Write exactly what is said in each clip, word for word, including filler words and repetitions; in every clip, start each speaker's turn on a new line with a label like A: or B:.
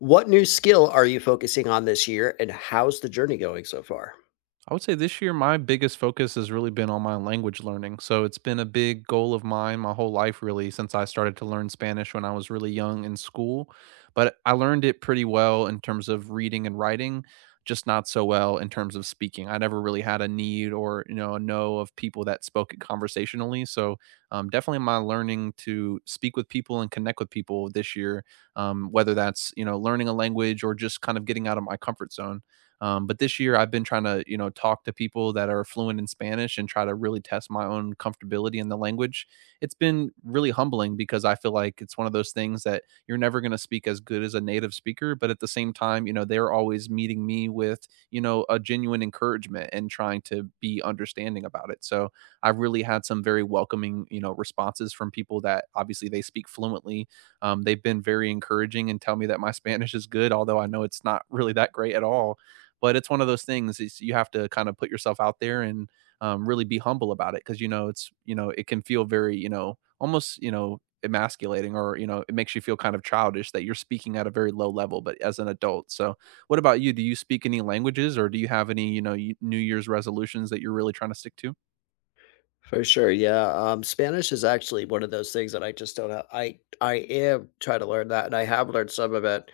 A: What new skill are you focusing on this year, and how's the journey going so far?
B: I would say this year my biggest focus has really been on my language learning. So it's been a big goal of mine my whole life, really since I started to learn Spanish when I was really young in school, but I learned it pretty well in terms of reading and writing, just not so well in terms of speaking. I never really had a need or, you know, a know of people that spoke it conversationally. So, um, definitely my learning to speak with people and connect with people this year, um, whether that's, you know, learning a language or just kind of getting out of my comfort zone. Um, but this year, I've been trying to, you know, talk to people that are fluent in Spanish and try to really test my own comfortability in the language. It's been really humbling because I feel like it's one of those things that you're never going to speak as good as a native speaker. But at the same time, you know, they're always meeting me with, you know, a genuine encouragement and trying to be understanding about it. So I've really had some very welcoming, you know, responses from people that obviously they speak fluently. Um, they've been very encouraging and tell me that my Spanish is good, although I know it's not really that great at all. But it's one of those things, is you have to kind of put yourself out there and um, really be humble about it, because you know it's, you know it can feel very, you know almost, you know emasculating, or you know it makes you feel kind of childish that you're speaking at a very low level but as an adult. So what about you? Do you speak any languages, or do you have any, you know new year's resolutions that you're really trying to stick to?
A: For sure, yeah. Um, Spanish is actually one of those things that I just don't have. I I am trying to learn that, and I have learned some of it.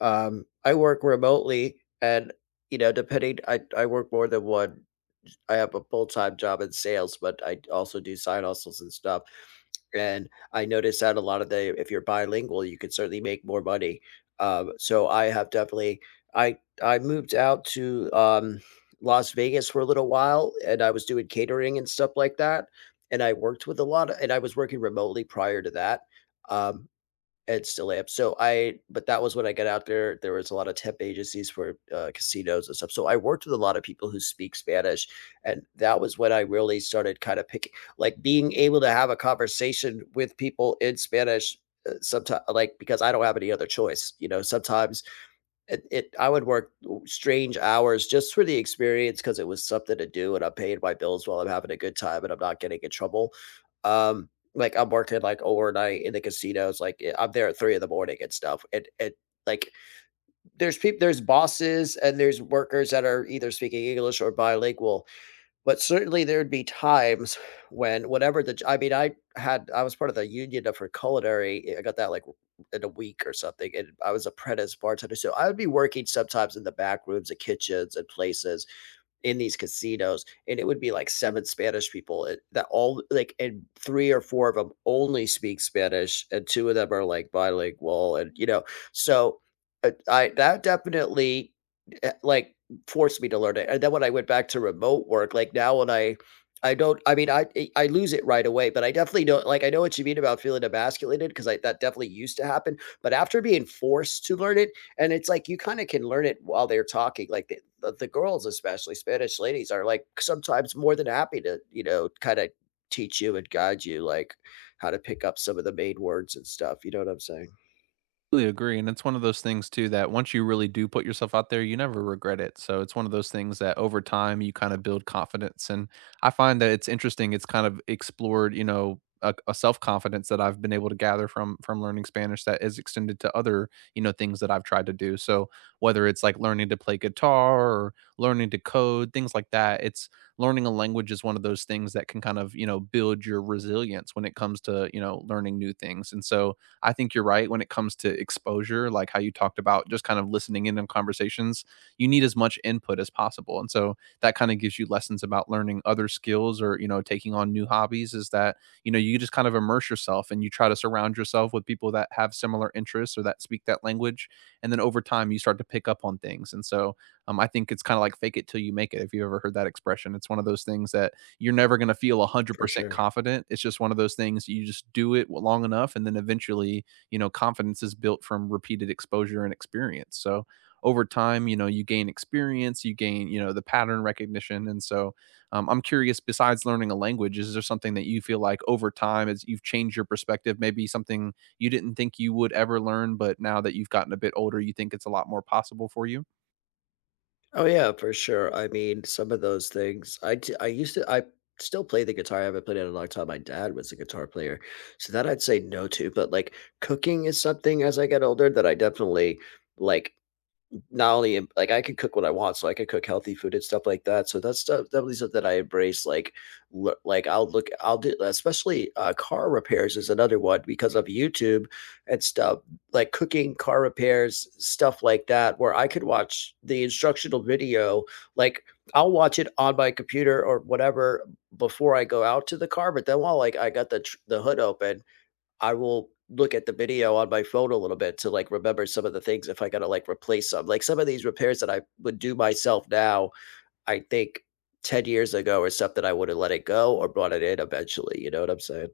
A: Um, I work remotely, and you know, depending, I I work more than one. I have a full-time job in sales, but I also do side hustles and stuff. And I noticed that a lot of the, if you're bilingual, you could certainly make more money. Um, so I have definitely, I I moved out to um, Las Vegas for a little while, and I was doing catering and stuff like that. And I worked with a lot of, and I was working remotely prior to that. Um, it's still am. So I, but that was when I got out there, there was a lot of temp agencies for, uh, casinos and stuff. So I worked with a lot of people who speak Spanish, and that was when I really started kinda picking, like, being able to have a conversation with people in Spanish, uh, someti like, because I don't have any other choice, you know, sometimes it it I would work strange hours just for the experience because it was something to do, and I'm paying my bills while I'm having a good time, and I'm not getting in trouble. Um, like, I'm working, like, overnight in the casinos, like, eh, I'm there at three in the morning and stuff, and and, like, there's peop there's bosses and there's workers that are either speaking English or bilingual, but certainly there'd be times when whatever the j I mean, I had I was part of the union of for culinary, eh, I got that, like, in a week or something, and I was apprentice bartender, so I would be working sometimes in the back rooms and kitchens and places in these casinos, and it would be like seven Spanish people it that all, like, and three or four of them only speak Spanish, and two of them are, like, bilingual and, you know, so, uh, I that definitely, eh, like, forced me to learn it, and then when I went back to remote work, like, now when I I don't I mean, I I I lose it right away, but I definitely don't, like, I know what you mean about feeling emasculated because I that definitely used to happen, but after being forced to learn it, and it's like you kinda can learn it while they're talking, like, the the the girls, especially Spanish ladies, are, like, sometimes more than happy to, you know, kinda teach you and guide you, like, how to pick up some of the main words and stuff, you know what I'm saying?
B: Totally agree, and it's one of those things too that once you really do put yourself out there, you never regret it. So it's one of those things that over time you kind of build confidence, and I find that it's interesting. It's kind of explored, you know, a, a self confidence that I've been able to gather from from learning Spanish that is extended to other, you know, things that I've tried to do. So whether it's like learning to play guitar or learning to code, things like that, it's learning a language is one of those things that can kind of, you know build your resilience when it comes to, you know learning new things. And so I think you're right when it comes to exposure, like how you talked about just kind of listening in on conversations. You need as much input as possible. And so that kind of gives you lessons about learning other skills or, you know, taking on new hobbies, is that, you know, you just kind of immerse yourself and you try to surround yourself with people that have similar interests or that speak that language. And then over time, you start to pick up on things. And so, um, I think it's kind of like fake it till you make it. If you ever heard that expression, it's one of those things that you're never going to feel
A: For
B: one hundred percent
A: sure.
B: confident. It's just one of those things, you just do it long enough and then eventually, you know, confidence is built from repeated exposure and experience. So over time, you know, you gain experience, you gain, you know, the pattern recognition. And so, um, I'm curious, besides learning a language, is there something that you feel like over time as you've changed your perspective, maybe something you didn't think you would ever learn, but now that you've gotten a bit older, you think it's a lot more possible for you?
A: Oh, yeah, for sure, I mean, some of those things I d I used to I still play the guitar. I haven't played it in a long time. My dad was a guitar player, so that I'd say no to, but, like, cooking is something as I get older that I definitely, like, not only eh, like, I can cook what I want, so I can cook healthy food and stuff like that. So that's stuff definitely stuff that I embrace. Like, lo- like, I'll look, I'll do, especially uh, car repairs is another one because of YouTube and stuff, like cooking, car repairs, stuff like that, where I could watch the instructional video. Like, I'll watch it on my computer or whatever before I go out to the car. But then while, like, I got the tr- the hood open, I will look at the video on my phone a little bit to, like, remember some of the things if I gotta, like, replace some. Like, some of these repairs that I would do myself now, I think ten years ago or something, I would have let it go or brought it in eventually, you know what I'm saying?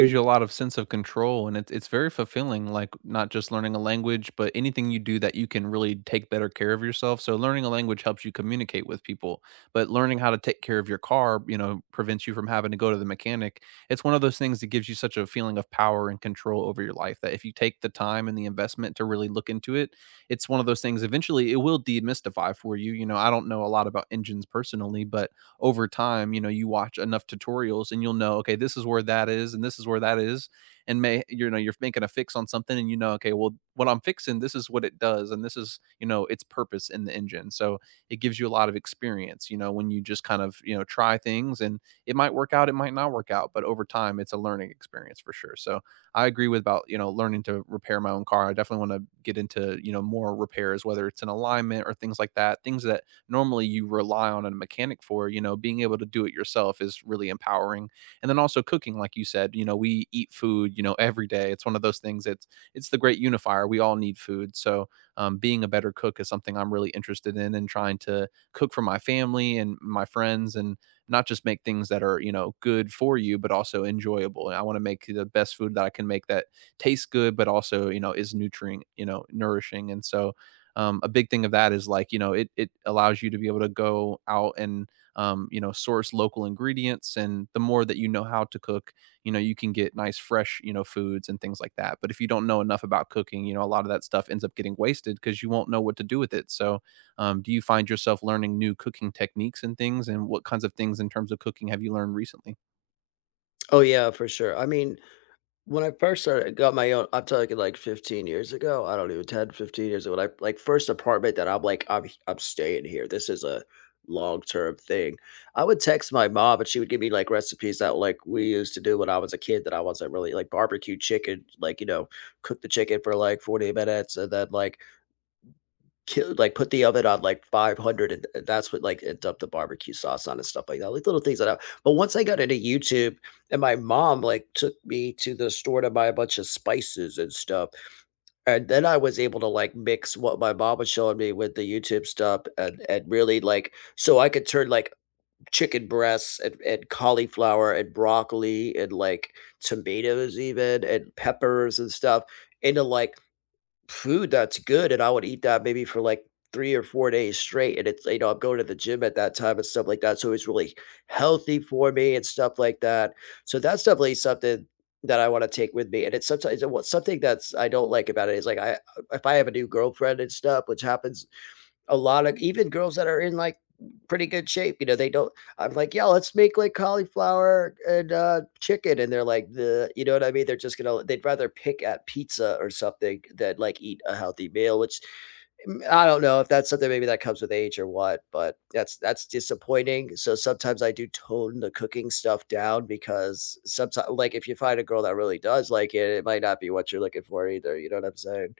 B: Gives you a lot of sense of control, and it's it's very fulfilling, like, not just learning a language, but anything you do that you can really take better care of yourself. So learning a language helps you communicate with people, but learning how to take care of your car, you know, prevents you from having to go to the mechanic. It's one of those things that gives you such a feeling of power and control over your life that if you take the time and the investment to really look into it, it's one of those things eventually it will demystify for you. you know, I don't know a lot about engines personally, but over time, you know, you watch enough tutorials and you'll know, okay, this is where that is and this is where that is. And may, you know, you're making a fix on something and you know, okay, well, what I'm fixing, this is what it does, and this is, you know, its purpose in the engine. So it gives you a lot of experience, you know, when you just kind of, you know, try things and it might work out, it might not work out, but over time it's a learning experience for sure. So I agree with about, you know, learning to repair my own car. I definitely want to get into, you know, more repairs, whether it's an alignment or things like that, things that normally you rely on a mechanic for. You know, being able to do it yourself is really empowering. And then also cooking, like you said, you know, we eat food, you know, every day. It's one of those things. It's it's the great unifier. We all need food. So, um, being a better cook is something I'm really interested in and trying to cook for my family and my friends, and not just make things that are, you know good for you but also enjoyable. And I want to make the best food that I can make, that tastes good but also, you know is nutrient, you know nourishing. And so, um, a big thing of that is like, you know it it allows you to be able to go out and, um, you know source local ingredients. And the more that you know how to cook, you know you can get nice fresh, you know foods and things like that, but if you don't know enough about cooking, you know a lot of that stuff ends up getting wasted because you won't know what to do with it. So, um, do you find yourself learning new cooking techniques and things? And what kinds of things in terms of cooking have you learned recently?
A: Oh, yeah, for sure. I mean, when I first started got my own, I'm talking like, like, fifteen years ago, I don't even, ten, fifteen years ago, when I, like, first apartment that I'm like, I'm I'm staying here. This is a long-term thing. I would text my mom and she would give me like recipes that, like, we used to do when I was a kid that I wasn't really like barbecue chicken, like, you know, cook the chicken for like forty minutes and then, like, Killed like, put the oven on, like, five hundred, and and th- that's what, like, and dump the barbecue sauce on and stuff like that, like, little things like that, but once I got into YouTube and my mom, like, took me to the store to buy a bunch of spices and stuff, and then I was able to, like, mix what my mom was showing me with the YouTube stuff, and and really, like, so I could turn, like, chicken breasts and and cauliflower and broccoli and, like, tomatoes even and peppers and stuff into, like, food that's good, and I would eat that maybe for, like, three or four days straight, and it's, you know, I'm going to the gym at that time and stuff like that, so it's really healthy for me and stuff like that. So that's definitely something that I wanna take with me, and it's sometimes, it was something that's, I don't like about it is, like, I if I have a new girlfriend and stuff, which happens a lot of, even girls that are in, like, pretty good shape, you know, they don't, I'm like, "Yeah, let's make, like, cauliflower and, uh, chicken," and they're like, the, you know what I mean? They're just gonna, they'd rather pick at pizza or something than, like, eat a healthy meal, which, mm, I don't know if that's something maybe that comes with age or what, but that's that's disappointing, so sometimes I do tone the cooking stuff down because sometimes, like, if you find a girl that really does like it, it might not be what you're looking for either, you know what I'm saying?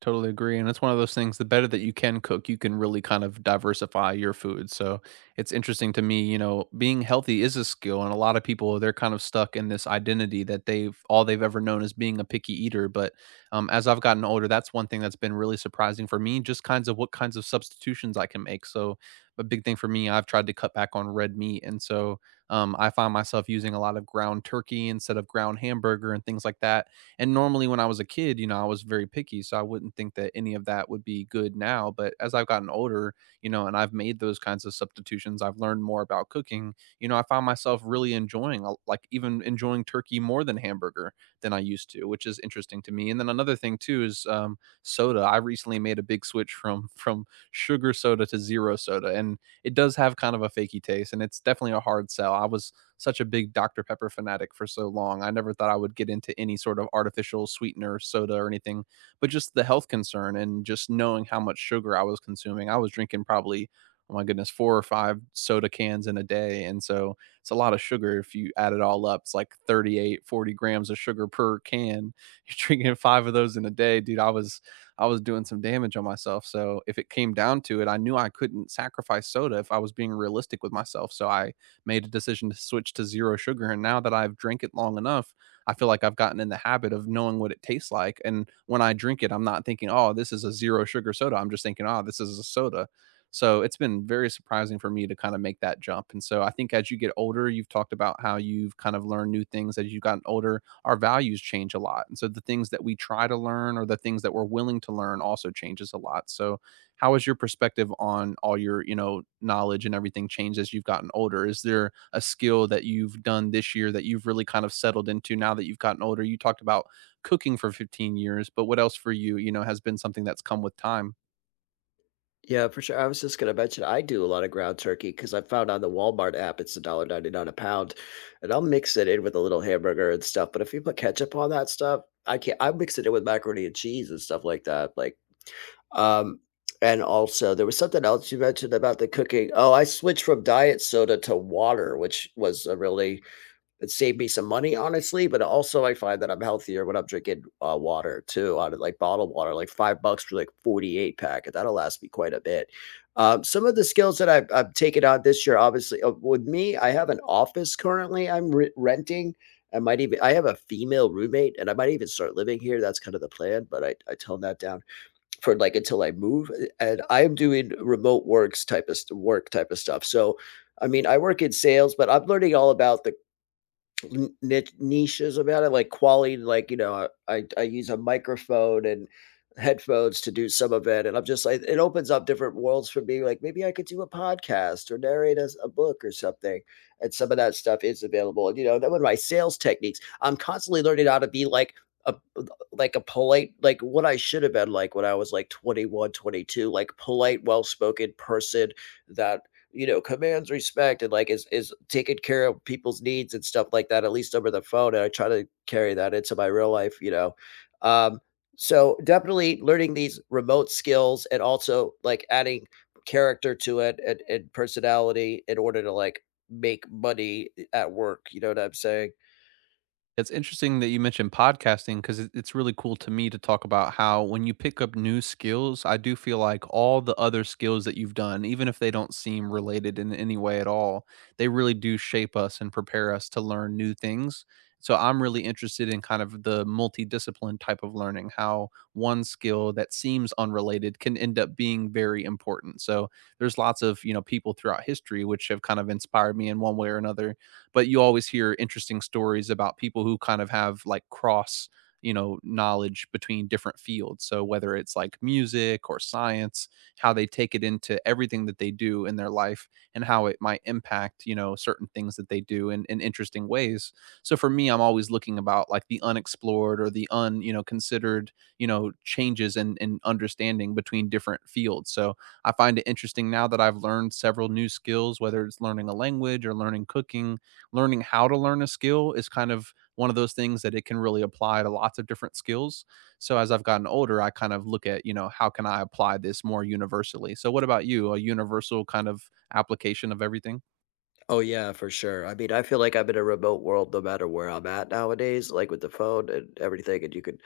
B: Totally agree, and it's one of those things, the better that you can cook, you can really kind of diversify your food. So it's interesting to me, you know, being healthy is a skill, and a lot of people, they're kind of stuck in this identity that they've all they've ever known is being a picky eater. But, um, as I've gotten older, that's one thing that's been really surprising for me, just kinds of what kinds of substitutions I can make. So a big thing for me, I've tried to cut back on red meat, and so, um, I find myself using a lot of ground turkey instead of ground hamburger and things like that. And normally, when I was a kid, you know, I was very picky, so I wouldn't think that any of that would be good now. But as I've gotten older, you know, and I've made those kinds of substitutions, I've learned more about cooking. You know, I find myself really enjoying, uh, like, even enjoying turkey more than hamburger than I used to, which is interesting to me. And then another thing too is, um, soda. I recently made a big switch from from sugar soda to zero soda, and it does have kind of a fakey taste, and it's definitely a hard sell. I was such a big Doctor Pepper fanatic for so long. I never thought I would get into any sort of artificial sweetener, soda, or anything, but just the health concern and just knowing how much sugar I was consuming. I was drinking probably, oh my goodness, four or five soda cans in a day. And so it's a lot of sugar. If you add it all up, it's like thirty-eight, forty grams of sugar per can. You're drinking five of those in a day. Dude, I was. I was doing some damage on myself. So if it came down to it, I knew I couldn't sacrifice soda if I was being realistic with myself. So I made a decision to switch to zero sugar. And now that I've drank it long enough, I feel like I've gotten in the habit of knowing what it tastes like. And when I drink it, I'm not thinking, oh, this is a zero sugar soda. I'm just thinking, oh, this is a soda. So it's been very surprising for me to kind of make that jump. And so I think as you get older, you've talked about how you've kind of learned new things as you've gotten older. Our values change a lot. And so the things that we try to learn or the things that we're willing to learn also changes a lot. So how has your perspective on all your, you know knowledge and everything changed as you've gotten older? Is there a skill that you've done this year that you've really kind of settled into now that you've gotten older? You talked about cooking for fifteen years, but what else for you, you know has been something that's come with time?
A: Yeah, for sure. I was just gonna mention I do a lot of ground turkey because I found on the Walmart app it's a dollar ninety nine a pound, and I'll mix it in with a little hamburger and stuff. But if you put ketchup on that stuff, I can't. I mix it in with macaroni and cheese and stuff like that. Like, um, and also there was something else you mentioned about the cooking. Oh, I switched from diet soda to water, which was a really, it saved me some money, honestly, but also I find that I'm healthier when I'm drinking, uh, water too, out of, like, bottled water, like, five bucks for, like, forty-eight pack, and that'll last me quite a bit. Um, some of the skills that I've I've taken on this year, obviously, uh, with me, I have an office currently I'm re renting. I might even I have a female roommate, and I might even start living here, that's kinda the plan, but I I toned that down for, like, until I move, eh, and I'm doing remote works type of st work type of stuff, so, I mean, I work in sales, but I'm learning all about the n- niches about it, like quality, like, you know, I, I I use a microphone and headphones to do some of it. And I'm just like, it opens up different worlds for me. Like, maybe I could do a podcast or narrate a, a book or something. And some of that stuff is available. And, you know, that one of my sales techniques, I'm constantly learning how to be like, a, like, a polite, like what I should have been like when I was like twenty-one, twenty-two like, polite, well-spoken person that, you know, commands respect and, like, is is taking care of people's needs and stuff like that, at least over the phone. And I try to carry that into my real life, you know. Um, so definitely learning these remote skills and also, like, adding character to it and, and personality in order to, like, make money at work. You know what I'm saying?
B: It's interesting that you mentioned podcasting because it, it's really cool to me to talk about how when you pick up new skills, I do feel like all the other skills that you've done, even if they don't seem related in any way at all, they really do shape us and prepare us to learn new things. So I'm really interested in kind of the multidiscipline type of learning, how one skill that seems unrelated can end up being very important. So there's lots of, you know, people throughout history which have kind of inspired me in one way or another, but you always hear interesting stories about people who kind of have like cross, you know knowledge between different fields, so whether it's like music or science, how they take it into everything that they do in their life, and how it might impact, you know certain things that they do in, in interesting ways. So for me, I'm always looking about like the unexplored or the un, you know considered, you know changes in, in understanding between different fields. So I find it interesting now that I've learned several new skills, whether it's learning a language or learning cooking, learning how to learn a skill is kind of one of those things that it can really apply to lots of different skills. So as I've gotten older, I kind of look at, you know, how can I apply this more universally? So what about you? A universal kind of application of everything?
A: Oh, yeah, for sure. I mean, I feel like I'm in a remote world no matter where I'm at nowadays, like with the phone and everything, and you can.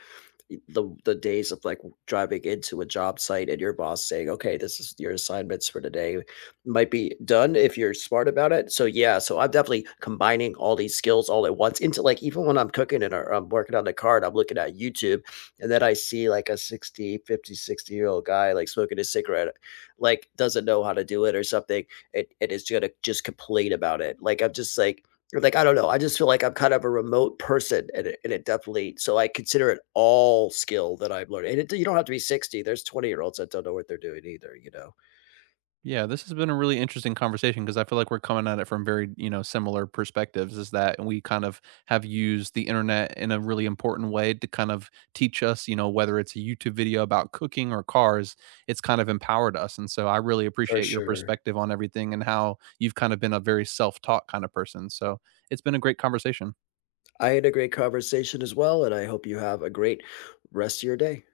A: The the days of, like, driving into a job site and your boss saying, "Okay, this is your assignments for today," might be done if you're smart about it. So, yeah, so I'm definitely combining all these skills all at once into, like, even when I'm cooking and or I'm working on the card, I'm looking at YouTube, and then I see, like, a sixty, fifty sixty year old guy, like, smoking a cigarette, like, doesn't know how to do it or something, and and is gonna just complain about it. Like, I'm just like, like, I don't know, I just feel like I'm kind of a remote person and it and it definitely, so I consider it all skill that I'm learning, and it, you don't have to be sixty, there's twenty-year-olds that don't know what they're doing either, you know?
B: Yeah, this has been a really interesting conversation because I feel like we're coming at it from very, you know, similar perspectives. Is that, and we kind of have used the internet in a really important way to kind of teach us, you know, whether it's a YouTube video about cooking or cars, it's kind of empowered us. And so I really
A: For
B: appreciate your
A: sure.
B: perspective on everything and how you've kind of been a very self taught kind of person. So it's been a great conversation.
A: I had a great conversation as well, and I hope you have a great rest of your day.